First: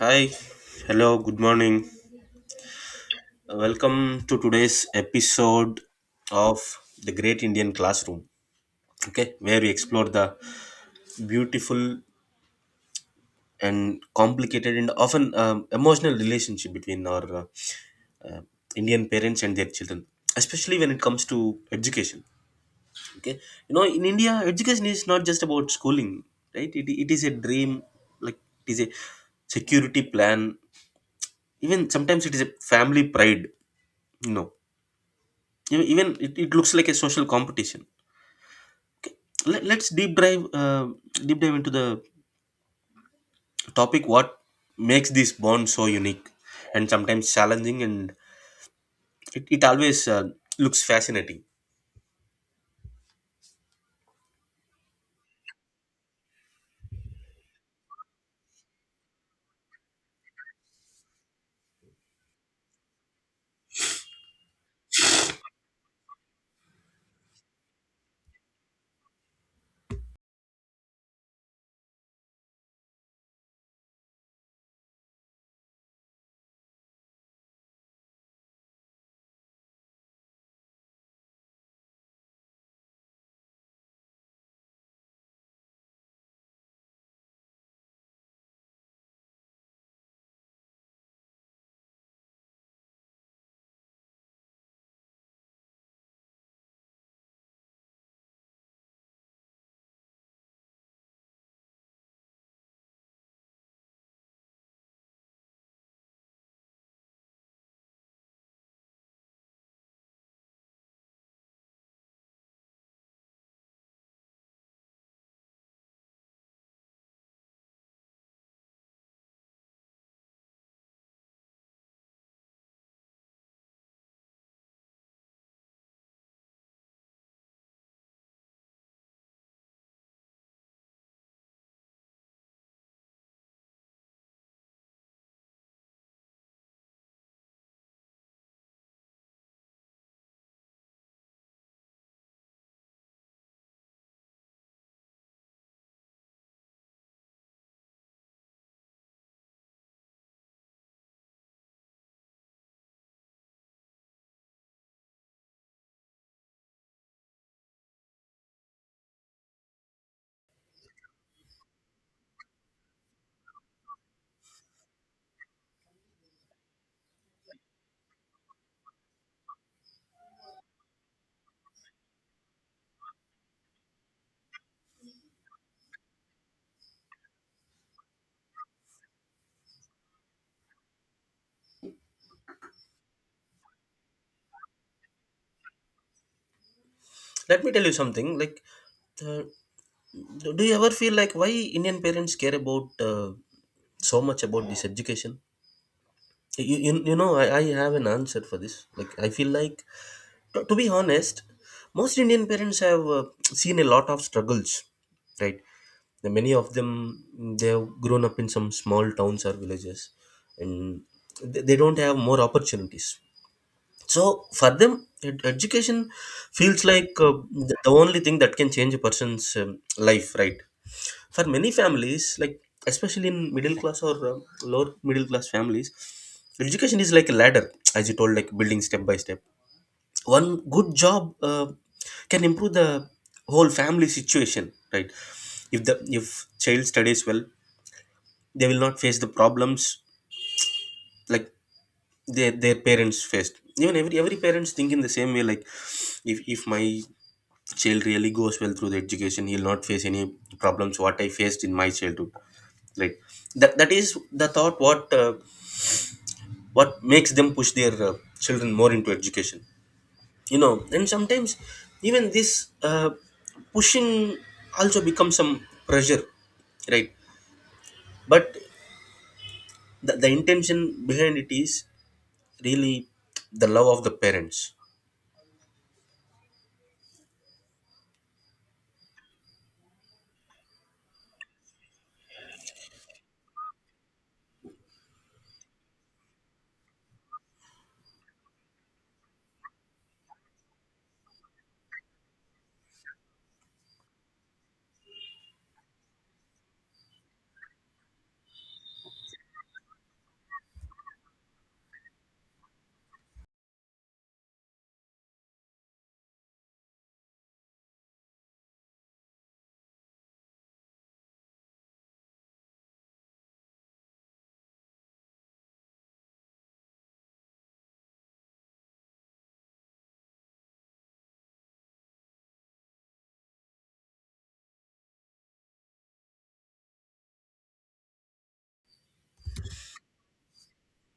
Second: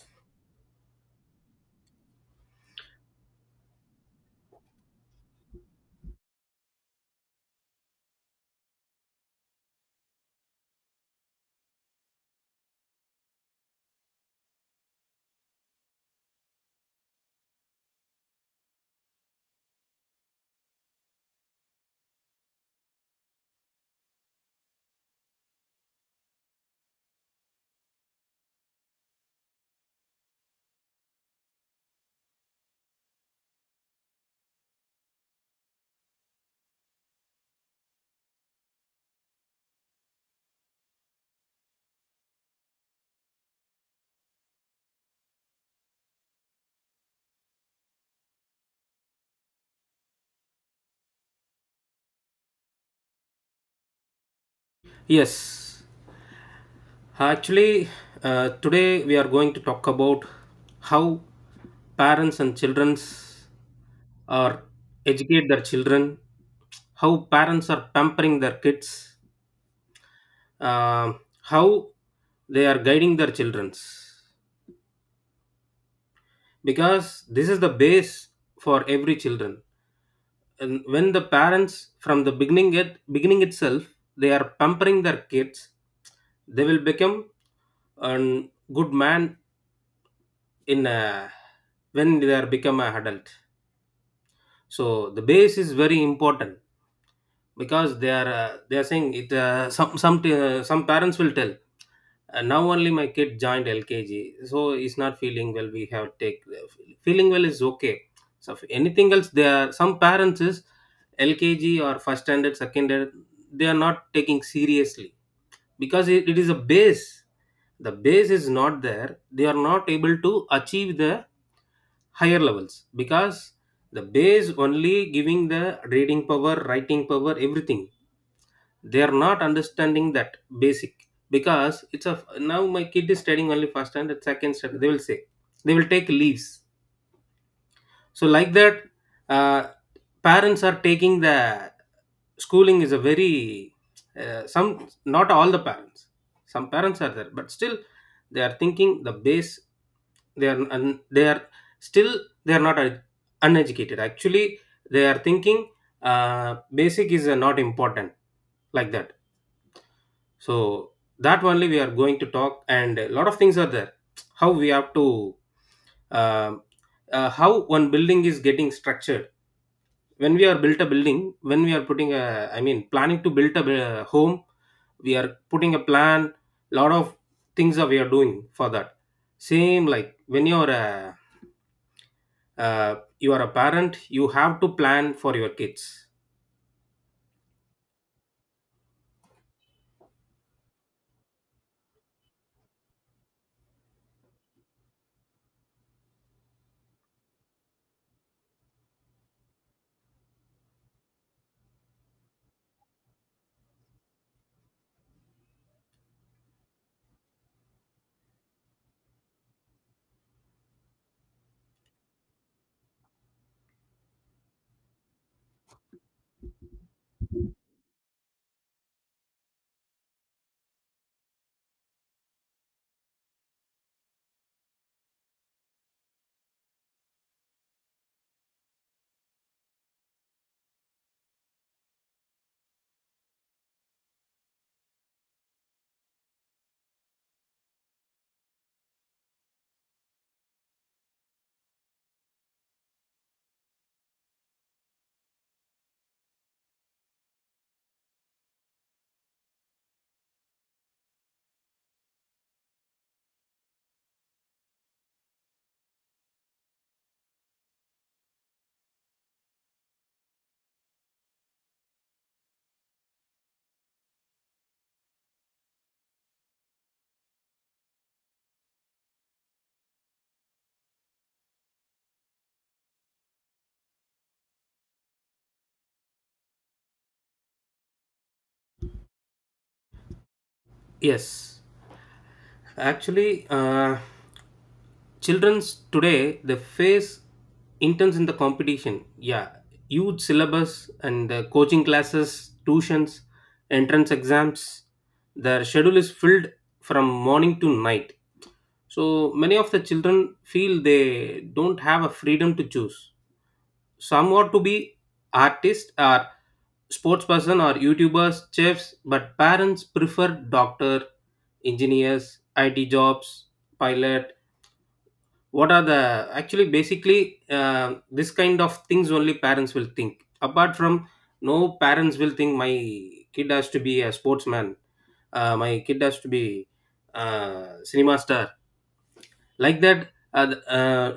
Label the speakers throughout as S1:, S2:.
S1: Hi, hello, good morning. Welcome to today's episode of The Great Indian Classroom, okay, where we explore the beautiful and complicated and often emotional relationship between our uh, Indian parents and their children, especially when it comes to education, okay. You know, in India, education is not just about schooling, right? It is a dream, like, it is a security plan, even sometimes it is a family pride, you know even it looks like a social competition. Let's deep dive deep dive into the topic what makes this bond so unique and sometimes challenging, and it always looks fascinating.
S2: Yes, actually, today we are going to talk about how parents and childrens are educate their children, how parents are pampering their kids, how they are guiding their childrens. Because this is the base for every children, and when the parents from the beginning itself they are pampering their kids, they will become a good man in a, when they are become an adult. So the base is very important because they are saying it, some parents will tell, now only my kid joined lkg, so he's not feeling well, we have take, feeling well is okay. So if anything else, there are some parents is lkg or first standard second standard, they are not taking seriously because it is a base. The base is not there, they are not able to achieve the higher levels because the base only giving the reading power, writing power, everything. They are not understanding that basic because it's a now my kid is studying only first standard second standard, they will say, they will take leaves. So like that, uh, parents are taking the schooling is a very some not all the parents, some parents are there, but still they are thinking the base. They are still they are not uneducated actually. They are thinking basic is not important, like that. So that only we are going to talk, and a lot of things are there how we have to, um how one building is getting structured. When we are built a building, when we are putting a, I mean, planning to build a home, we are putting a plan, lot of things are we are doing for that. Same like when you're a, you are a parent you have to plan for your kids.
S1: Let me tell you something like, uh, do you ever feel like why Indian parents care about so much about this education? You know, I have an answer for this. Like, I feel like, to be honest, most Indian parents have seen a lot of struggles, right? The many of them, they have grown up in some small towns or villages, and they don't have more opportunities. So for them, education feels like, the only thing that can change a person's life, right? For many families, like especially in middle class or lower middle class families, education is like a ladder, as you told, like building step by step. One good job can improve the whole family situation, right? If the if child studies well, they will not face the problems like their parents faced. Even every parents think in the same way, like if my child really goes well through the education, he'll not face any problems what I faced in my childhood, right? That is the thought what, what makes them push their children more into education, you know. And sometimes even this uh, pushing also becomes some pressure, right? But the intention behind it is really the love of the parents.
S2: Yes actually Children's today they face intense in the competition. Yeah, huge syllabus and coaching classes, tuitions, entrance exams. Their schedule is filled from morning to night. So many of the children feel they don't have a freedom to choose. Some want to be artists or sports person or YouTubers, chefs, but parents prefer doctor, engineers, IT jobs, pilot. What are the actually basically this kind of things only parents will think, apart from no parents will think my kid has to be a sportsman, my kid has to be cinema star, like that. uh, th- uh,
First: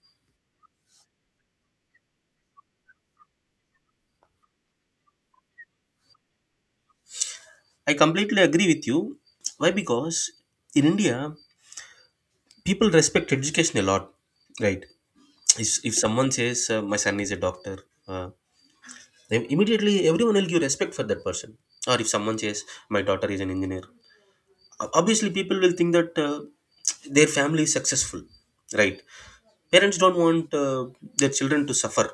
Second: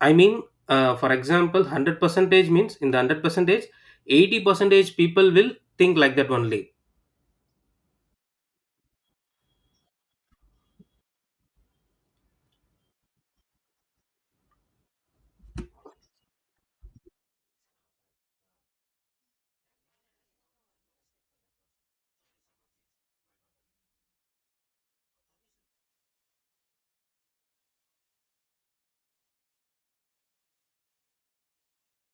S2: i mean for example, 100 percentage means in the 100 percentage 80 percentage people will think like that only.
S1: I completely agree with you. Why? Because in India, people respect education a lot, right? If someone says, my son is a doctor, uh, they- immediately everyone will give respect for that person. Or if someone says, my daughter is an engineer, o- obviously people will think that their family is successful, right? Parents don't want their children to suffer.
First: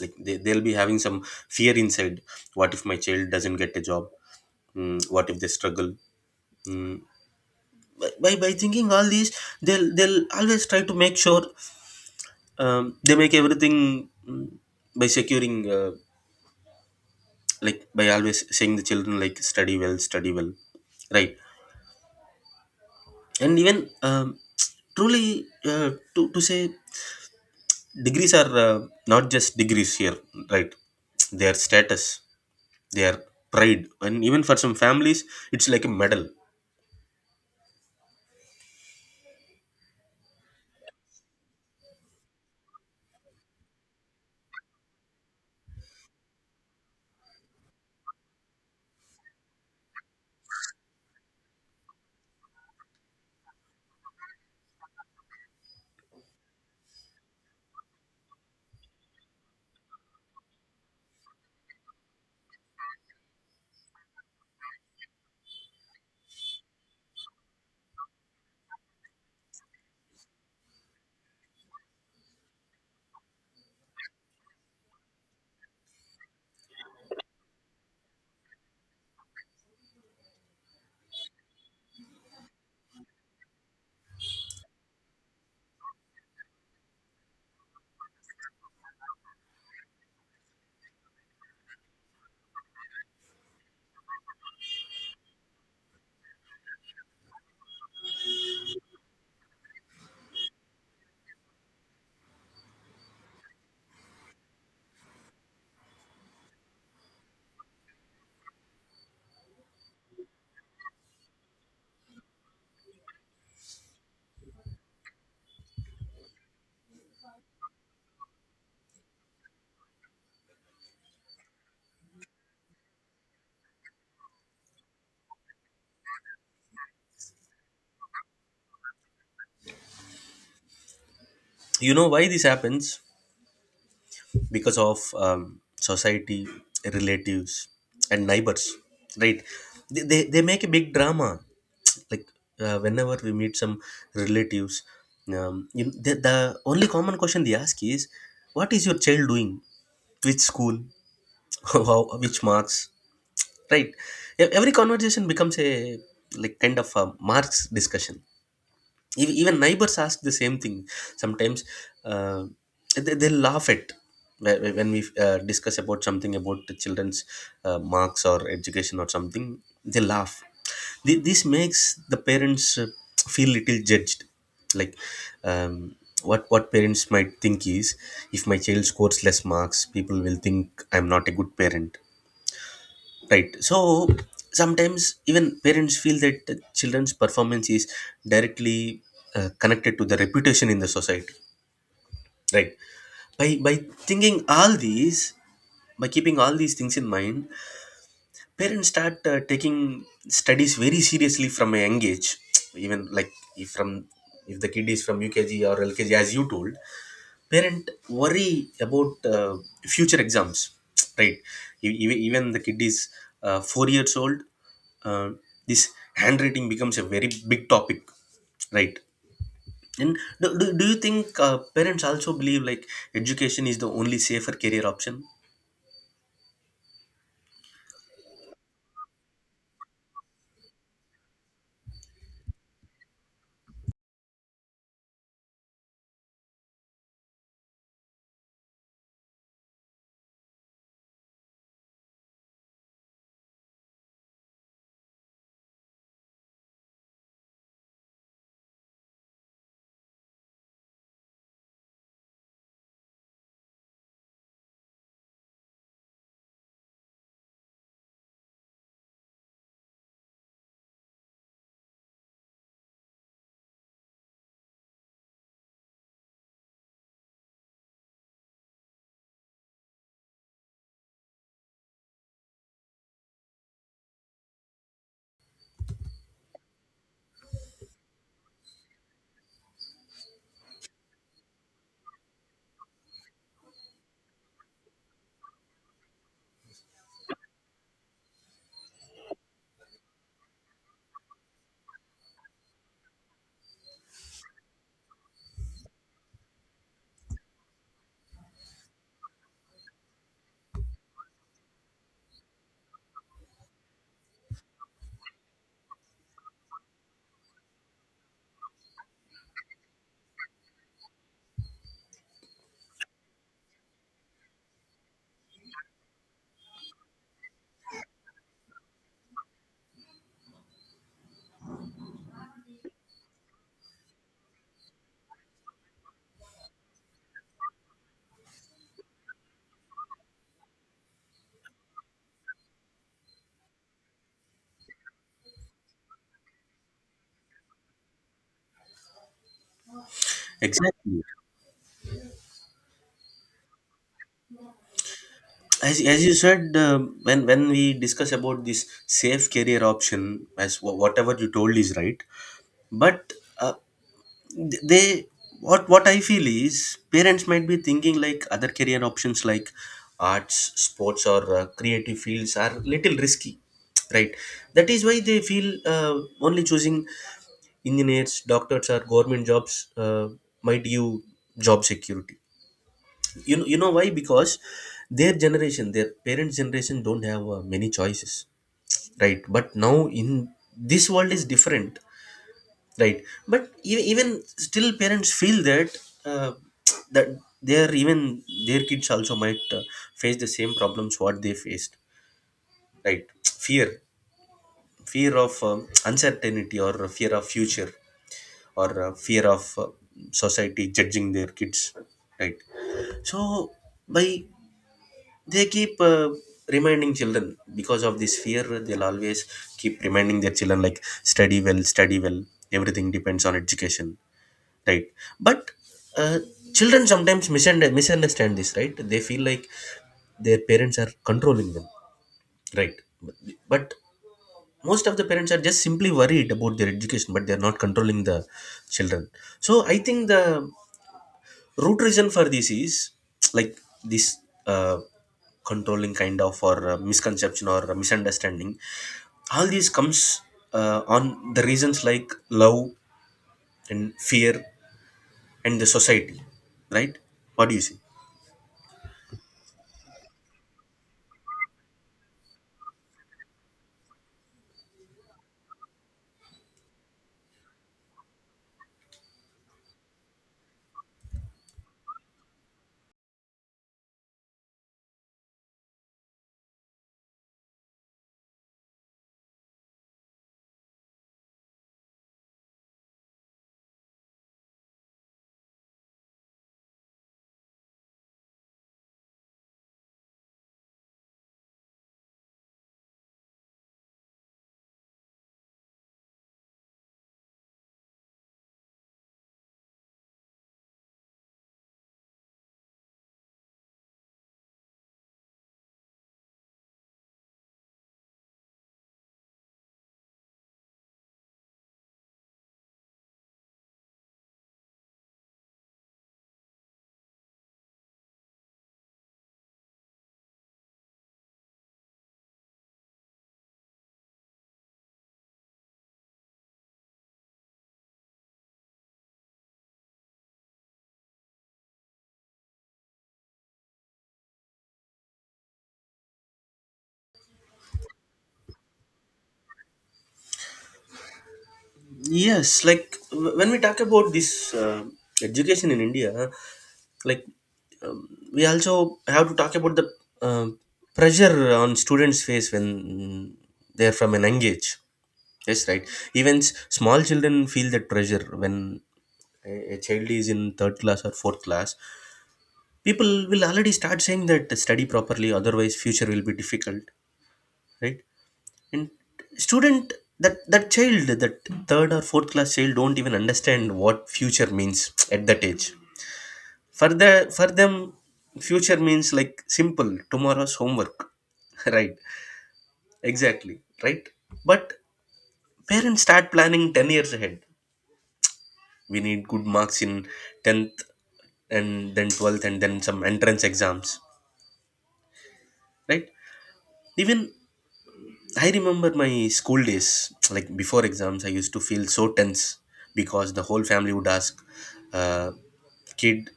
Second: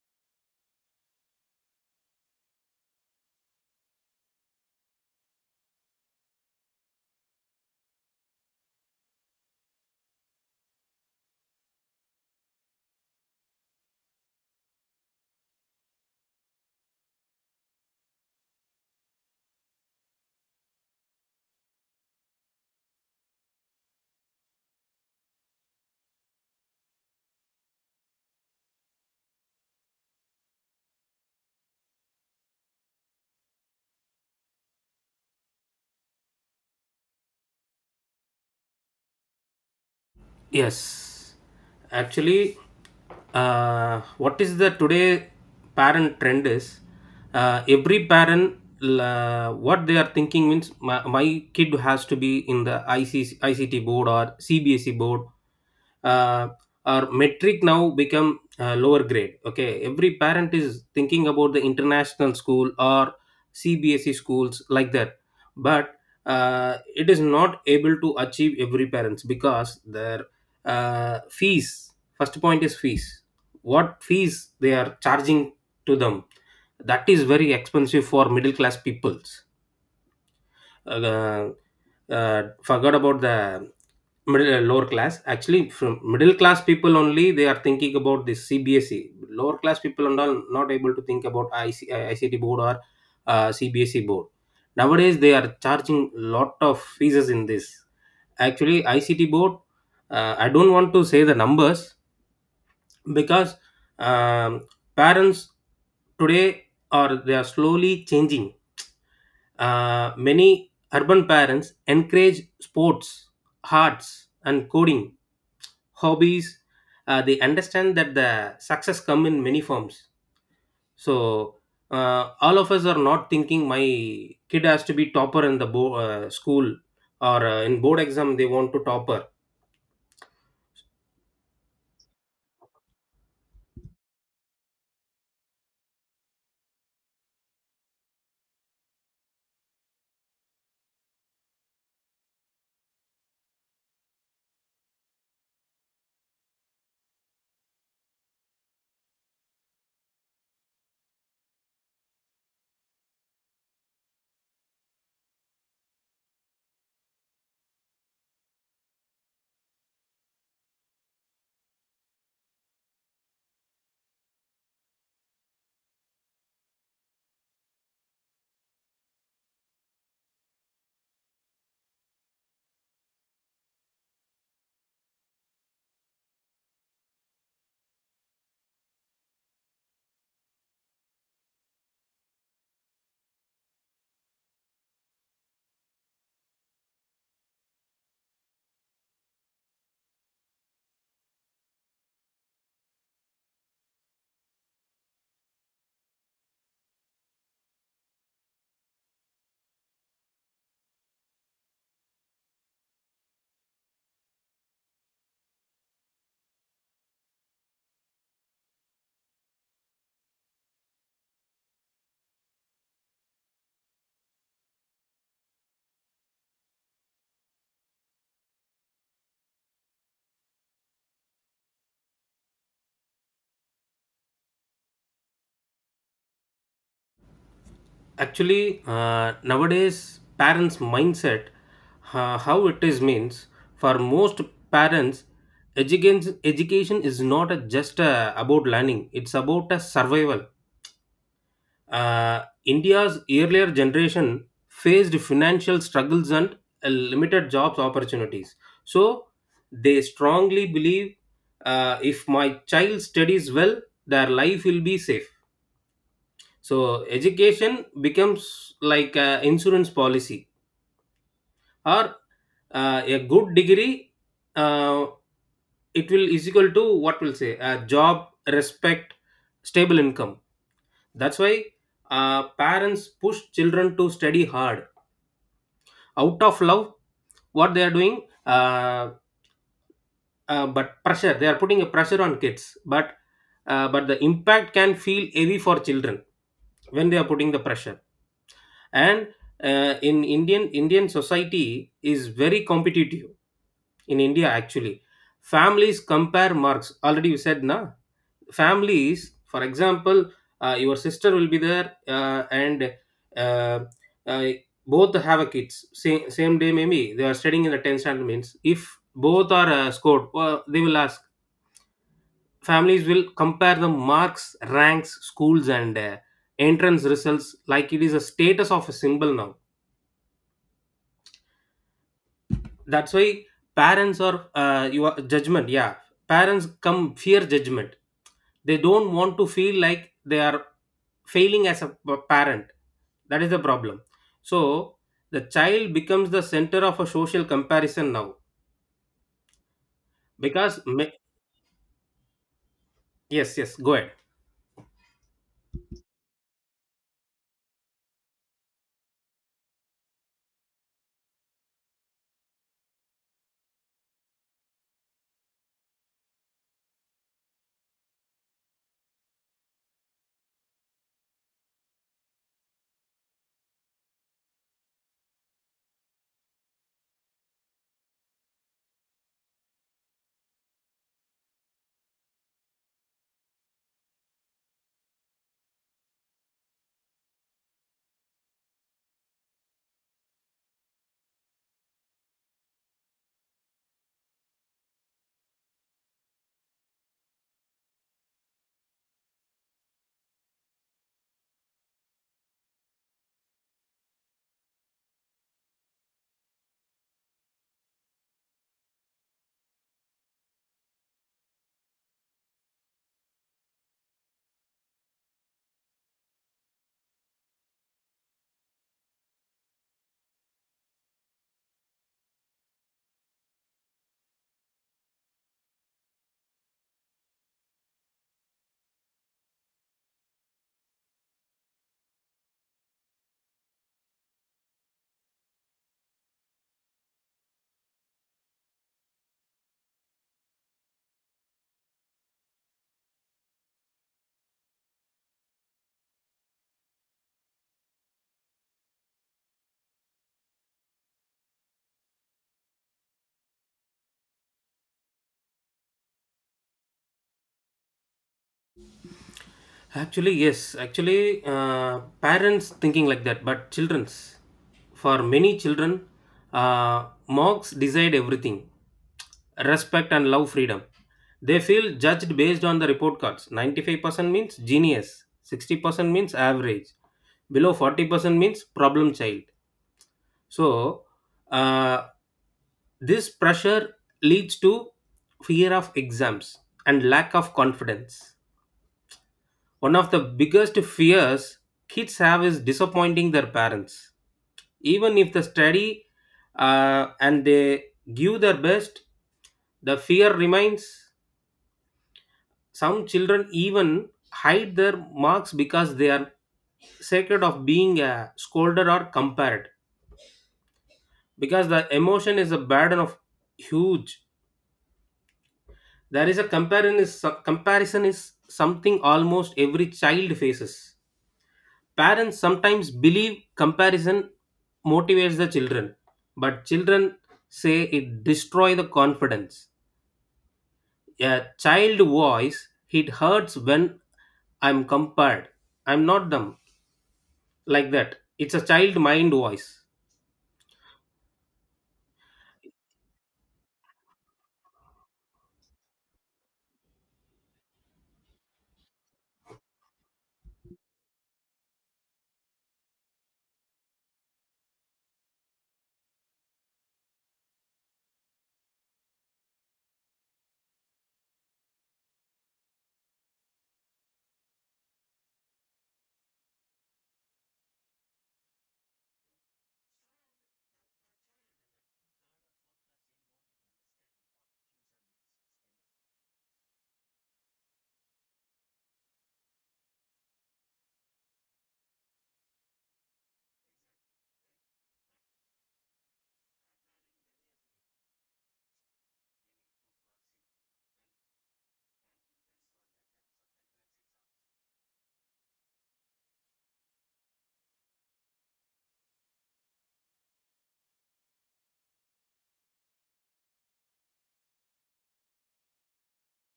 S1: Like they'll be having some fear inside. What if my child doesn't get a job? What if they struggle? Mm. By thinking all these, they'll always try to make sure, they make everything, by securing, like by always saying the children like study well, study well, right? And even, truly, to say, degrees are, not just degrees here, right? Their status, they are pride, and even for some families it's like a medal.
S2: Yes, actually, what is the today parent trend is, every parent, what they are thinking means my kid has to be in the ICICT board or CBSE board. uh, our metric now become lower grade. Okay, every parent is thinking about the international school or cbse schools, like that. But it is not able to achieve every parents because their fees, first point is fees, what fees they are charging to them, that is very expensive for middle class peoples. uh, Forgot about the middle lower class. Actually, from middle class people only they are thinking about this cbse. Lower class people are not able to think about IC, ict board or cbse board. Nowadays they are charging lot of fees in this. Actually ict board, I don't want to say the numbers because, um, parents today are they are slowly changing. Many urban parents encourage sports, arts, and coding hobbies. They understand that the success come in many forms. So all of us are not thinking my kid has to be topper in the school, or in board exam they want to topper.
S1: You know why this happens? Because of society, relatives, and neighbors, right? They make a big drama. Like, whenever we meet some relatives, you, the only common question they ask is, what is your child doing, which school, how, which marks, right? Every conversation becomes a like kind of a marks discussion. Even neighbors ask the same thing sometimes. Uh, they, they laugh at when we discuss about something about the children's marks or education or something, they laugh. This makes the parents feel little judged, like, um, what parents might think is, if my child scores less marks, people will think I'm not a good parent. Right. So sometimes even parents feel that the children's performance is directly connected to the reputation in the society. Right. By thinking all these, by keeping all these things in mind, parents start taking studies very seriously from a young age. Even like if from if the kid is from UKG or LKG, as you told, parent worry about future exams. Right. Even the kid is 4 years old. Uh, this handwriting becomes a very big topic, right? And do you think parents also believe like education is the only safer career option?
S2: Actually, nowadays parents' mindset, how it is means, for most parents, education education is not a, just about learning; it's about a survival. India's earlier generation faced financial struggles and limited jobs opportunities. So they strongly believe, if my child studies well, their life will be safe, so education becomes like an insurance policy, or a good degree. Uh, it will is equal to what we'll say a job, respect, stable income. That's why parents push children to study hard out of love. What they are doing, but pressure, they are putting a pressure on kids. But the impact can feel heavy for children when they are putting the pressure. And in Indian society is very competitive, in India actually. Families compare marks already, you said na. Families, for example, your sister will be there, and uh, uh, both have a kids same day, maybe they are studying in the 10th standard means, if both are scored well, they will ask. Families will compare the marks, ranks, schools and entrance results, like it is a status of a symbol now. That's why parents are you are judgment, yeah, parents come fear judgment. They don't want to feel like they are failing as a parent, that is the problem. So the child becomes the center of a social comparison now because ma-.
S1: Exactly.
S2: Yes, yes, go ahead.
S1: As you said, when we discuss about this safe career option, as wha- whatever you told is right, but, uh, they what I feel is, parents might be thinking like other career options like arts, sports, or creative fields are little risky, right? That is why they feel uh, only choosing engineers, doctors, or government jobs uh, might give job security. You know why? Because their generation, their parents generation, don't have many choices, right? But now, in this world is different. Right, but even still, parents feel that, uh, that their even their kids also might face the same problems what they faced. Right, fear, fear of uncertainty, or fear of future, or fear of society judging their kids. Right, so by they keep reminding children, because of this fear, they'll always keep reminding their children like study well, study well. Everything depends on education, right? But, uh, children sometimes misunderstand this, right? They feel like their parents are controlling them, right? but but most of the parents are just simply worried about their education, but they are not controlling the children. So I think the root reason for this is, like, this uh, controlling kind of, or misconception or misunderstanding, all these comes on the reasons like love and fear and the society, right? What do you see?
S2: Actually, yes. Actually, parents thinking like that, but children's. For many children, mocks decide everything. Respect and love freedom. They feel judged based on the report cards. 95% means genius. 60% means average. Below 40% means problem child. So, uh, this pressure leads to fear of exams and lack of confidence. One of the biggest fears kids have is disappointing their parents. Even if they study and they give their best, the fear remains. Some children even hide their marks because they are scared of being scolded or compared. Because the emotion is a burden of huge. There is a comparison is something almost every child faces. Parents sometimes believe comparison motivates the children, but children say it destroys the confidence. A child voice, it hurts when I'm compared. I'm not them. Like that. It's a child mind voice.
S1: Yes, like when we talk about this education in India, like, we also have to talk about the um pressure on students face when they're from an young age. Yes, right. Even small children feel that pressure when a child is in third class or fourth class. People will already start saying that study properly, otherwise future will be difficult, right? And student, that child, that third or fourth class child, don't even understand what future means at that age. For the for them future means like simple tomorrow's homework. Right, exactly, right. But parents start planning 10 years ahead. We need good marks in 10th and then 12th and then some entrance exams, right? Even I remember my school days, like before exams, I used to feel so tense, because the whole family would ask, uh, "Kid,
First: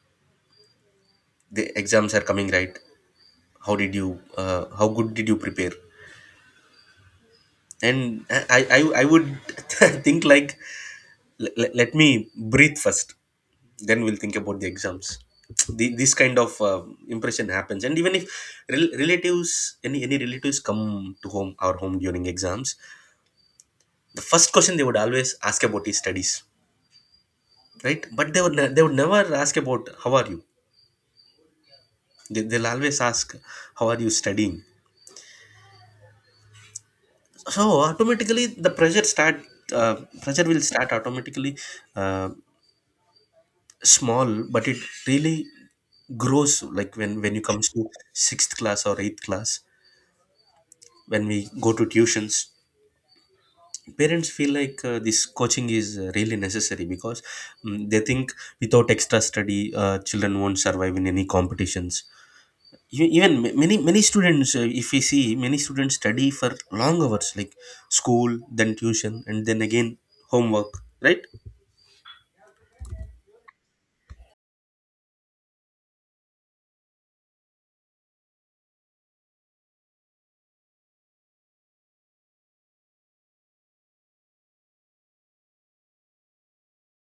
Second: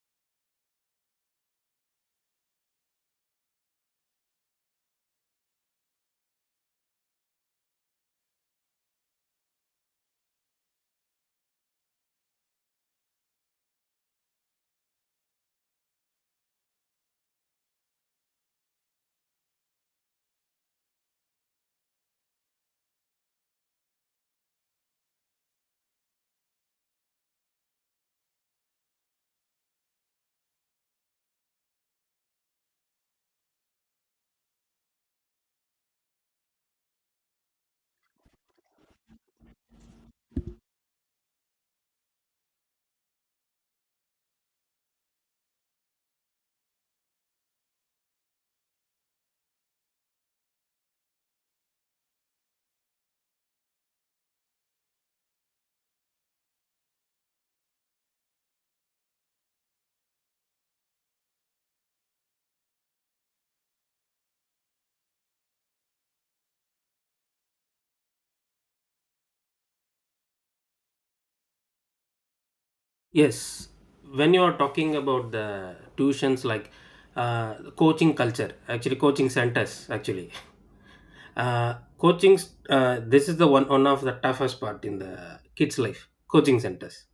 S1: the exams are coming, right? How did you? How good did you prepare?" And I would think like, "Let me breathe first, then we'll think about the exams." This kind of impression happens, and even if rel- relatives, any relatives come to home our home during exams, the first question they would always ask about is studies, right? But they would ne- they would never ask about how are you. They'll always ask how are you studying. So automatically the pressure start, uh, pressure will start automatically, uh, small, but it really grows like when you comes to sixth class or eighth class, when we go to tuitions. Parents feel like this coaching is really necessary, because, they think without extra study children won't survive in any competitions. E- even ma- many many students, if we see, many students study for long hours like school, then tuition, and then again homework, right?
S2: Yes. When you are talking about the tuitions, like coaching culture, actually, coaching centers, actually. Coaching This is the one of the toughest part in the kids life, coaching centers.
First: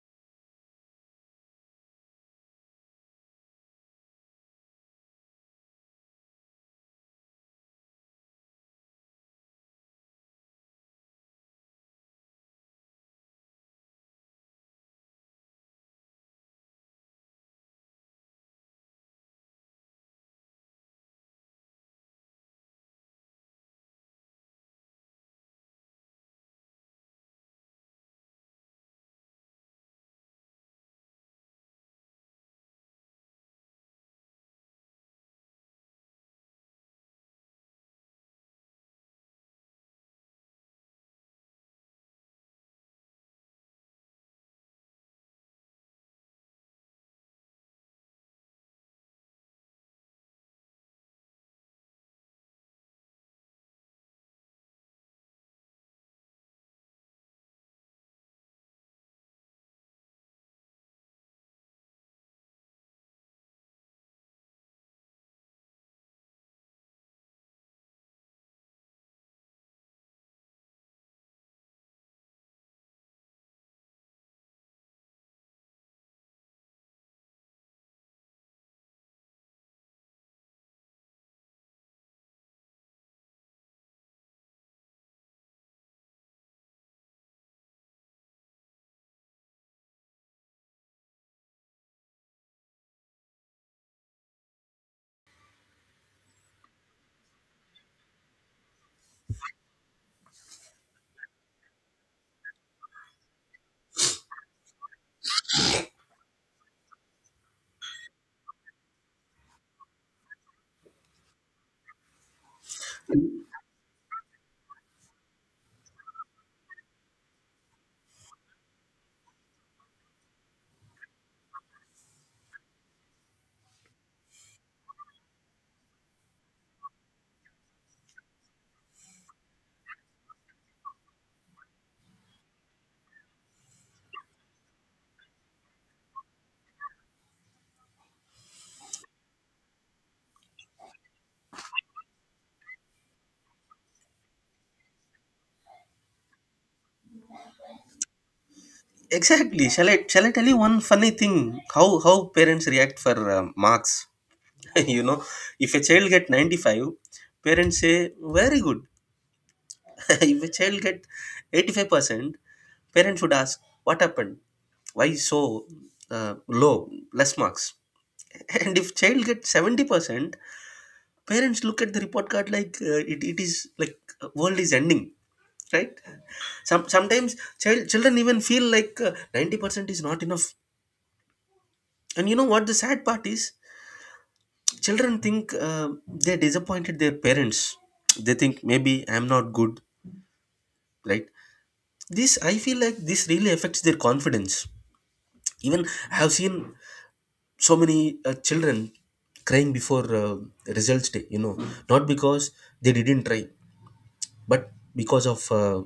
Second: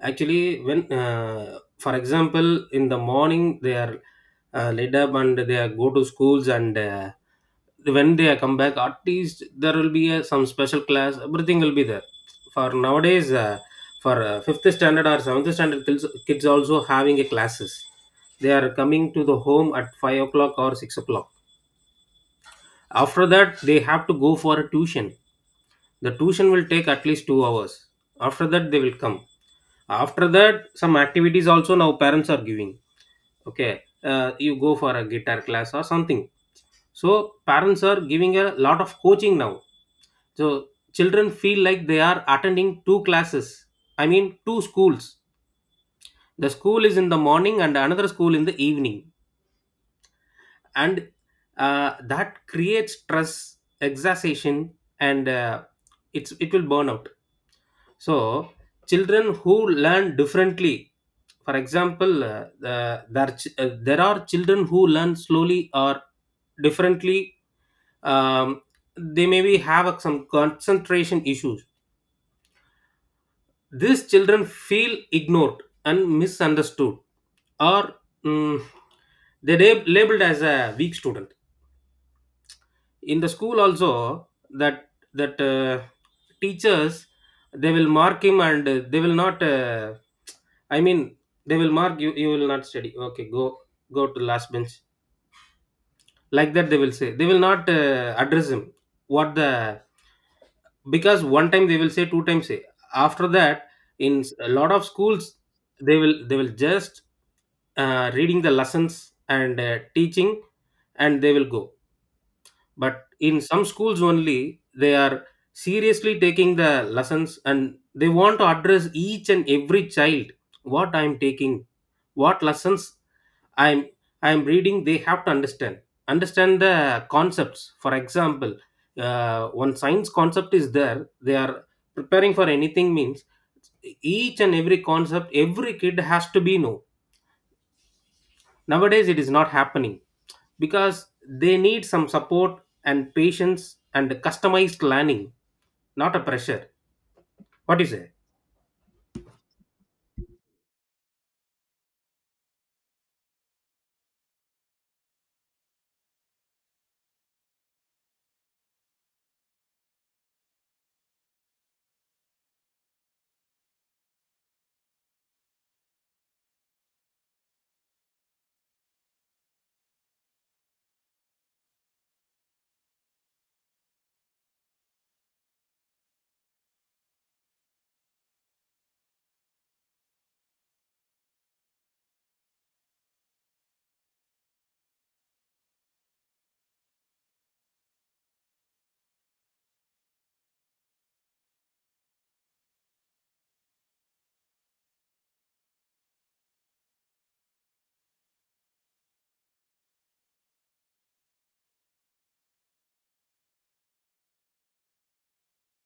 S2: Actually, when for example in the morning they are laid up and they are go to schools, and when they are come back at least there will be some special class, everything will be there. For nowadays for fifth standard or seventh standard kids, kids also having a classes. They are coming to the home at 5 o'clock or 6 o'clock. After that they have to go for a tuition. The tuition will take at least 2 hours. After that they will come. After that some activities also now parents are giving, okay, you go for a guitar class or something. So parents are giving a lot of coaching now. So children feel like they are attending two classes, I mean two schools. The school is in the morning and another school in the evening. And that creates stress, exhaustion, and it's it will burn out. So, children who learn differently, for example, there are children who learn slowly or differently. Um, they maybe have some concentration issues. These children feel ignored and misunderstood, or mm, they're labeled as a weak student. In the school also that, that uh, teachers, they will mark him and they will not, I mean they will mark you, you will not study, okay, go, go to last bench, like that they will say. They will not address him, what the, because one time they will say, two times say. After that in a lot of schools, they will just reading the lessons and teaching, and they will go. But in some schools only, they are seriously taking the lessons and they want to address each and every child, what I am taking, what lessons i'm I'm reading, they have to understand, understand the concepts. For example, one science concept is there, they are preparing for anything means each and every concept every kid has to be know. Nowadays it is not happening because they need some support and patience and customized learning, not a pressure. What do you say?
S1: Exactly. Shall I tell you one funny thing, how parents react for marks? You know, if a child get 95, parents say very good. If a child get 85%, parents would ask, what happened, why so uh, low, less marks? And if child get 70%, parents look at the report card like it is like world is ending, right? Sometimes children even feel like 90% is not enough. And you know what the sad part is? Children think they disappointed their parents. They think maybe I'm not good, right? This, I feel like this really affects their confidence. Even I have seen so many children crying before results day, you know. Not because they didn't try, but because of,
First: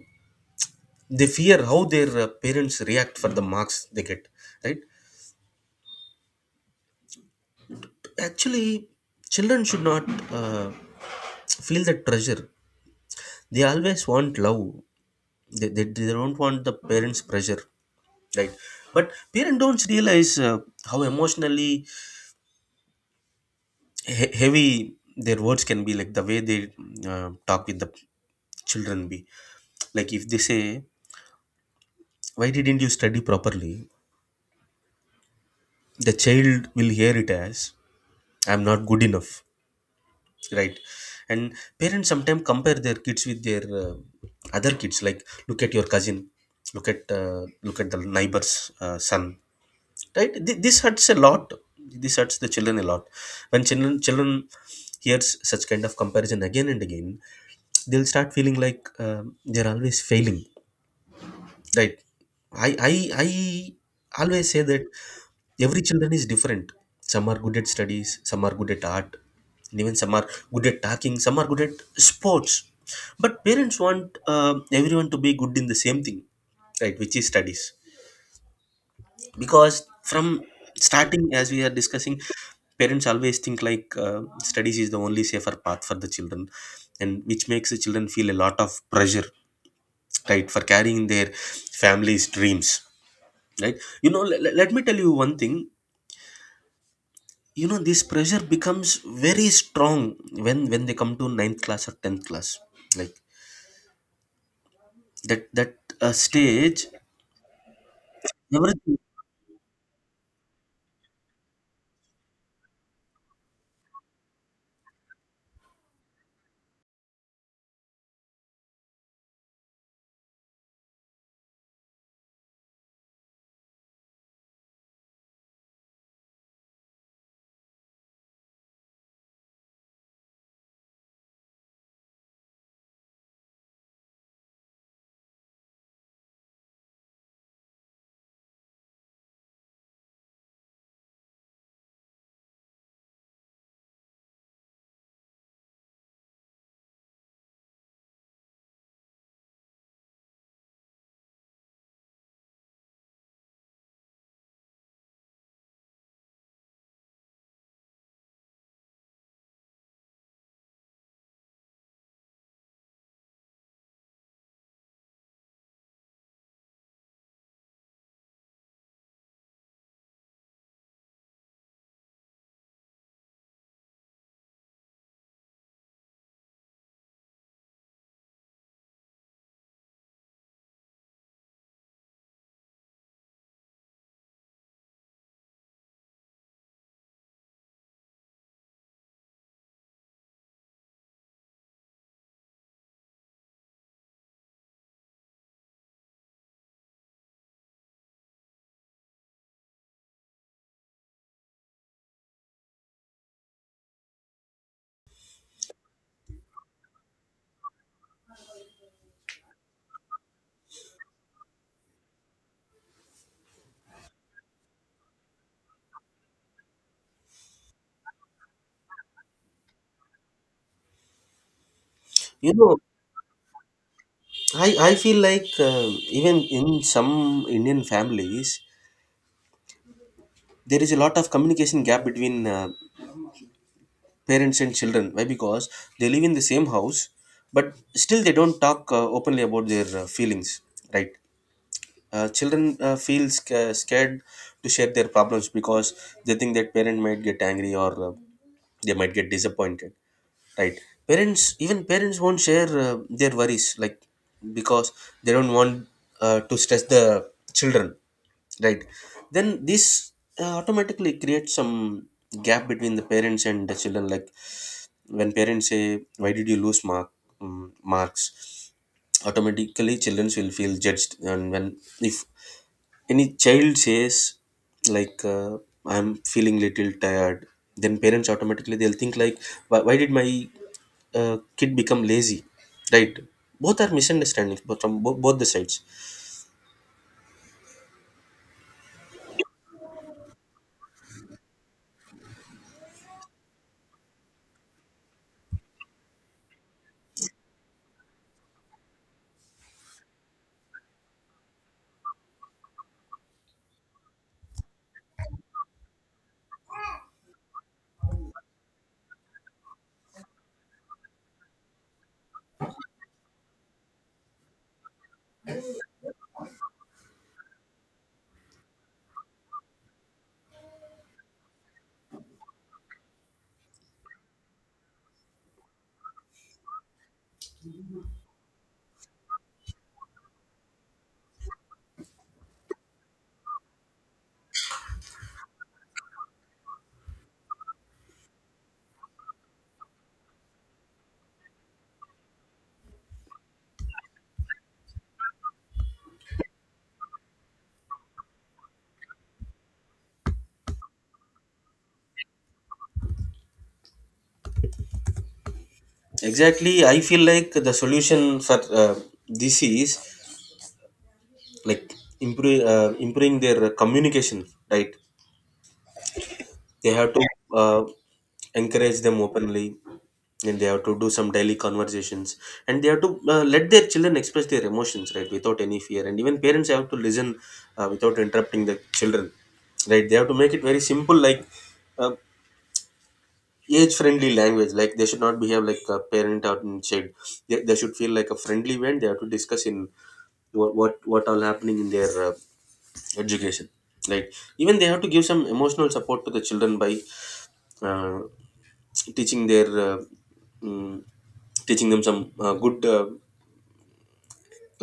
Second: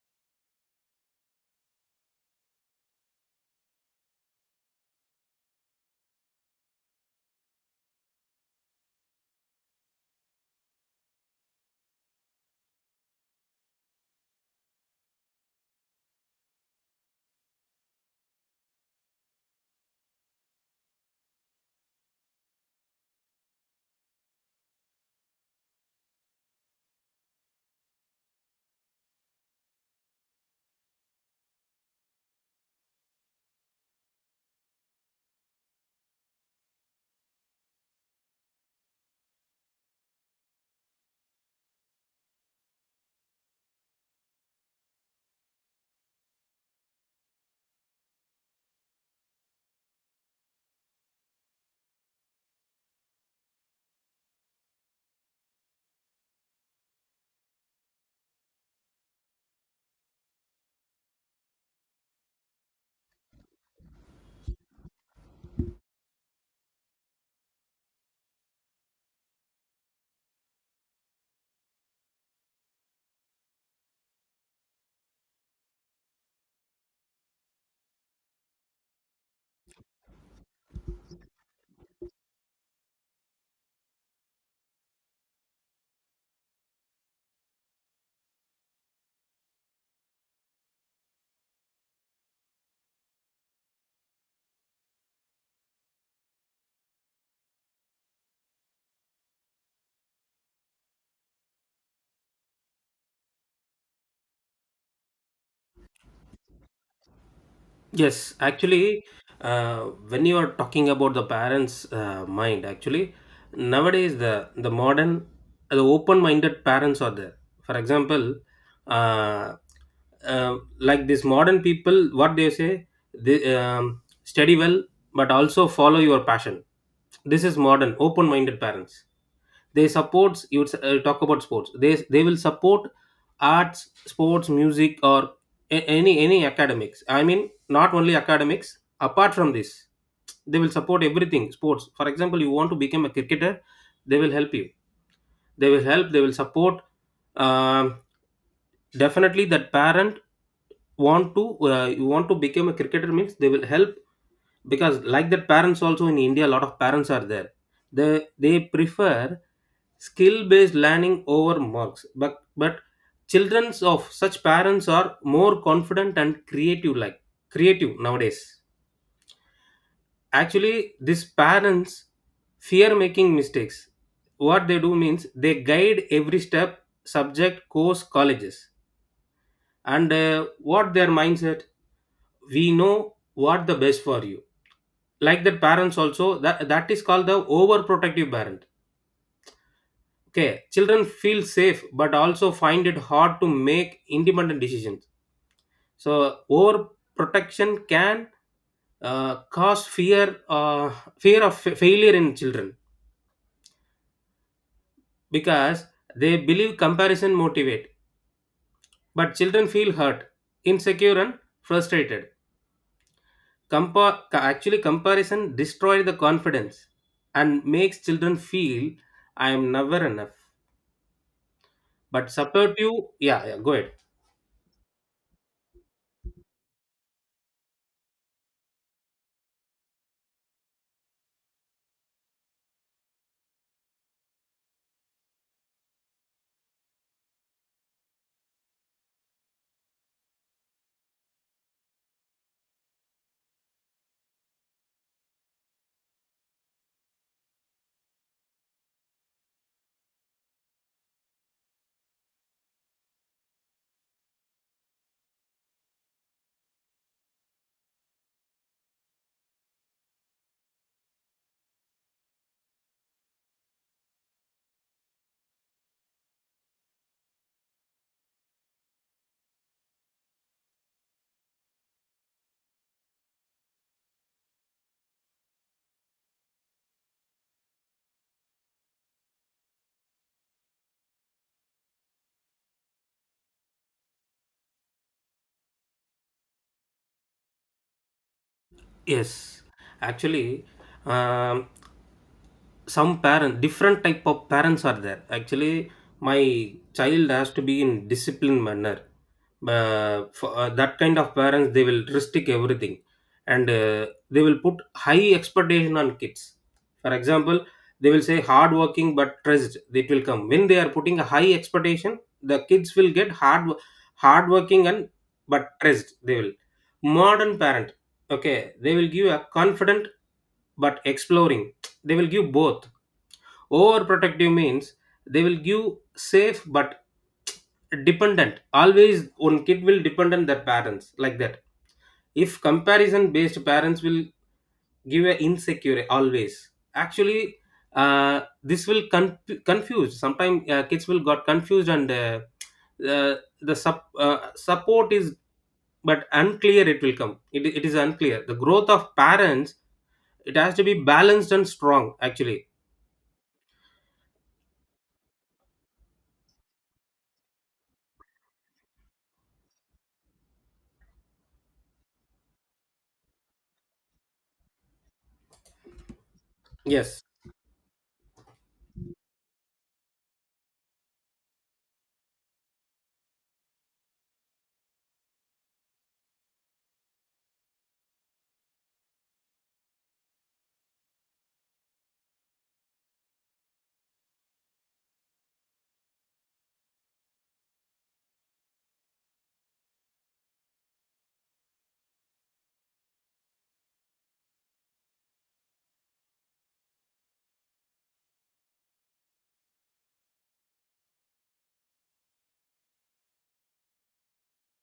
S1: they fear how their parents react for the marks they get, right? Actually, children should not uh, feel that pressure. They always want love. They don't want the parents pressure, right? But parents don't realize how emotionally heavy their words can be. Like the way they talk with the children be, like if they say, why didn't you study properly, the child will hear it as, I'm not good enough, right? And parents sometimes compare their kids with their other kids, like look at your cousin, look at the neighbor's son. Right. This hurts a lot. This hurts the children a lot. When children hears such kind of comparison again and again, they'll start feeling like they're always failing. Right. I always say that every children is different. Some are good at studies, some are good at art, and even some are good at talking, some are good at sports. But parents want everyone to be good in the same thing, right? Which is studies. Because from starting, as we are discussing, parents always think like studies is the only safer path for the children, and which makes the children feel a lot of pressure, right, for carrying their family's dreams, right? Let me tell you one thing. This pressure becomes very strong when they come to ninth class or 10th class, like that stage,
S2: Yes,
S1: everything.
S2: actually, uh, when you are talking about the parents mind actually, nowadays the modern, the open minded parents are there. For example, uh, uh, like these modern people, what they say, they study well but also follow your passion. This is modern open minded parents. They supports you would talk about sports, they will support arts, sports, music, or any academics, I mean not only academics, apart from this they will support everything, sports. For example, you want to become a cricketer, they will help you, they will help, they will support. Um Definitely that parent want to, you want to become a cricketer means they will help, because like that parents also in India a lot of parents are there. they they prefer skill based learning over marks, but children of such parents are more confident and creative, like creative nowadays. Actually these parents fear making mistakes, what they do means they guide every step, subject, course, colleges, and what their mindset, we know what the best for you. Like that parents also, that that is called the overprotective parent. Okay, children feel safe but also find it hard to make independent decisions. So overprotection can cause fear, fear of failure in children because they believe comparison motivate, but children feel hurt, insecure, and frustrated. Compa- Actually, comparison destroys the confidence and makes children feel I am never enough, but
S1: you
S2: support
S1: know
S2: you. Yeah, yeah, go ahead.
S1: I feel like even in some Indian families there is a lot of communication gap between parents and children. Why? Because they live in the same house, but still they don't talk openly about their feelings, right. Children feel scared to share their problems because they think that parent might get angry, or they might get disappointed, right. Parents, even parents won't share their worries, like, because they don't want to stress the children, right. Then this automatically creates some gap between the parents and the children. Like when parents say, why did you lose mark, marks, automatically children will feel judged. And when, if any child says like I'm feeling little tired, then parents automatically they'll think like, why did my kid become lazy, right? Both are misunderstandings, but from both the sides.
S2: Yes, actually, um, some parent, different type of parents are there. Actually, my child has to be in disciplined manner. For that kind of parents, they will restrict everything, and they will put high expectation on kids. For example, they will say hard working but stressed. It will come when they are putting a high expectation. The kids will get hard, hard working and but stressed. They will. Modern parent, okay, they will give a confident but exploring, they will give both. Overprotective means they will give safe but dependent, always one kid will depend on their parents, like that. If comparison based parents will give a insecure always. Actually this will confuse sometimes, kids will got confused, and uh, support is but unclear, it will come, it is unclear the growth of parents, it has to be balanced and strong actually.
S1: Exactly, I feel like the solution for this is, like, improving their communication, right? They have to
S2: Yes.
S1: uh, encourage them openly, and they have to do some daily conversations, and they have to let their children express their emotions, right, without any fear. And even parents have to listen without interrupting the children, right? They have to make it very simple, like uh, age-friendly language. Like they should not behave like a parent or child. They should feel like a friendly event. They have to discuss in what all happening in their education, right? Even they have to give some emotional support to the children by. Uh, Teaching their mm, teaching them some good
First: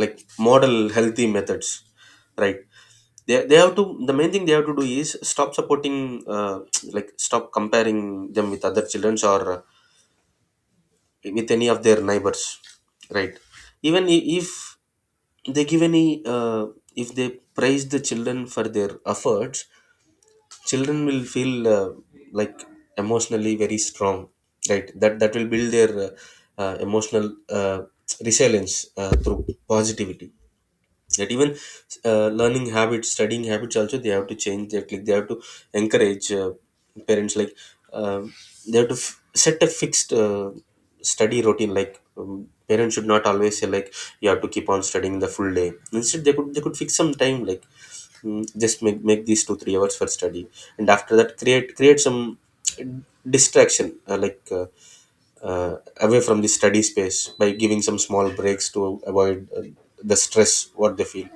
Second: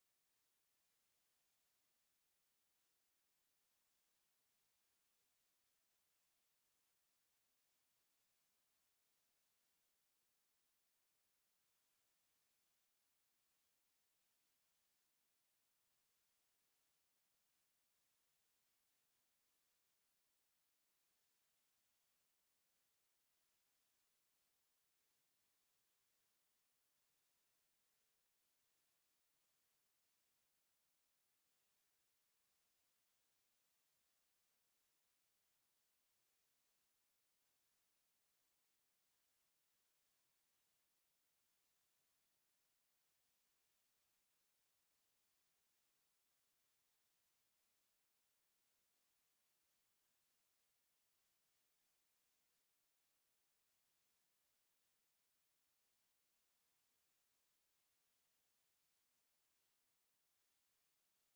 S1: like model healthy methods, right. They have to, the main thing they have to do is stop supporting like stop comparing them with other children, or with any of their neighbors, right. Even if they give any uh, if they praise the children for their efforts, children will feel like emotionally very strong, right. That will build their emotional uh, resilience through positivity. That, even learning habits, studying habits also they have to change that. Like they have to encourage parents like, um they have to set a fixed study routine, like um, parents should not always say like you have to keep on studying the full day. Instead they could, they could fix some time like, just make these two three hours for study, and after that create some distraction, like uh, away from the study space, by giving some small breaks to avoid the stress what they feel.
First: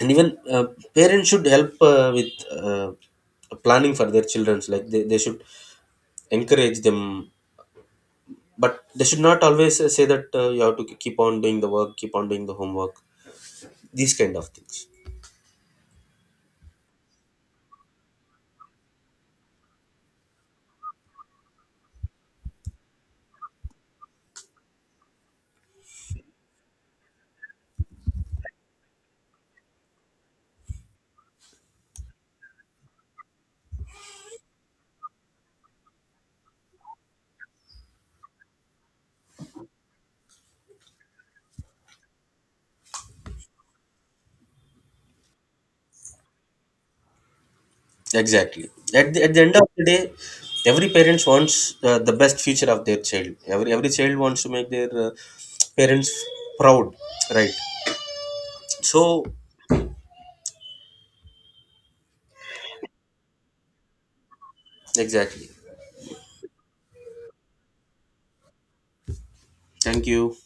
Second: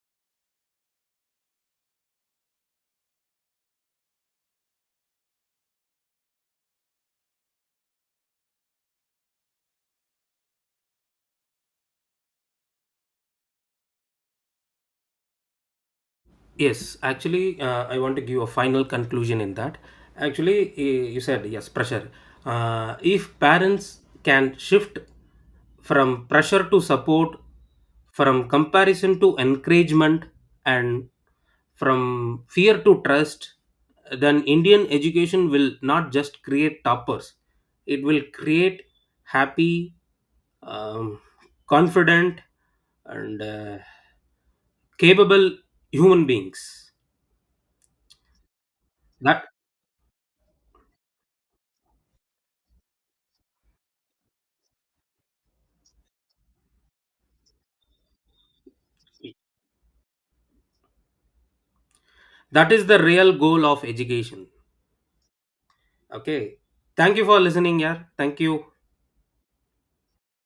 S1: And even parents should help with uh, planning for their children's. Like they should encourage them, but they should not always say that you have to keep on doing the work, keep on doing the homework, these kind of things.
S2: Yes, actually, I want to give a final conclusion in that. Actually, eh, you said yes, pressure. If parents can shift from pressure to support, from comparison to encouragement, and from fear to trust, then Indian education will not just create toppers, it will create happy, um, confident, and capable human beings.
S1: Exactly, at the
S2: That
S1: end of the day, every parents wants the best future of their child. Every child wants to make their parents proud, right? So
S2: that is the real goal of education.
S1: exactly,
S2: Okay, thank you for listening. Yeah, thank you.
S1: thank you.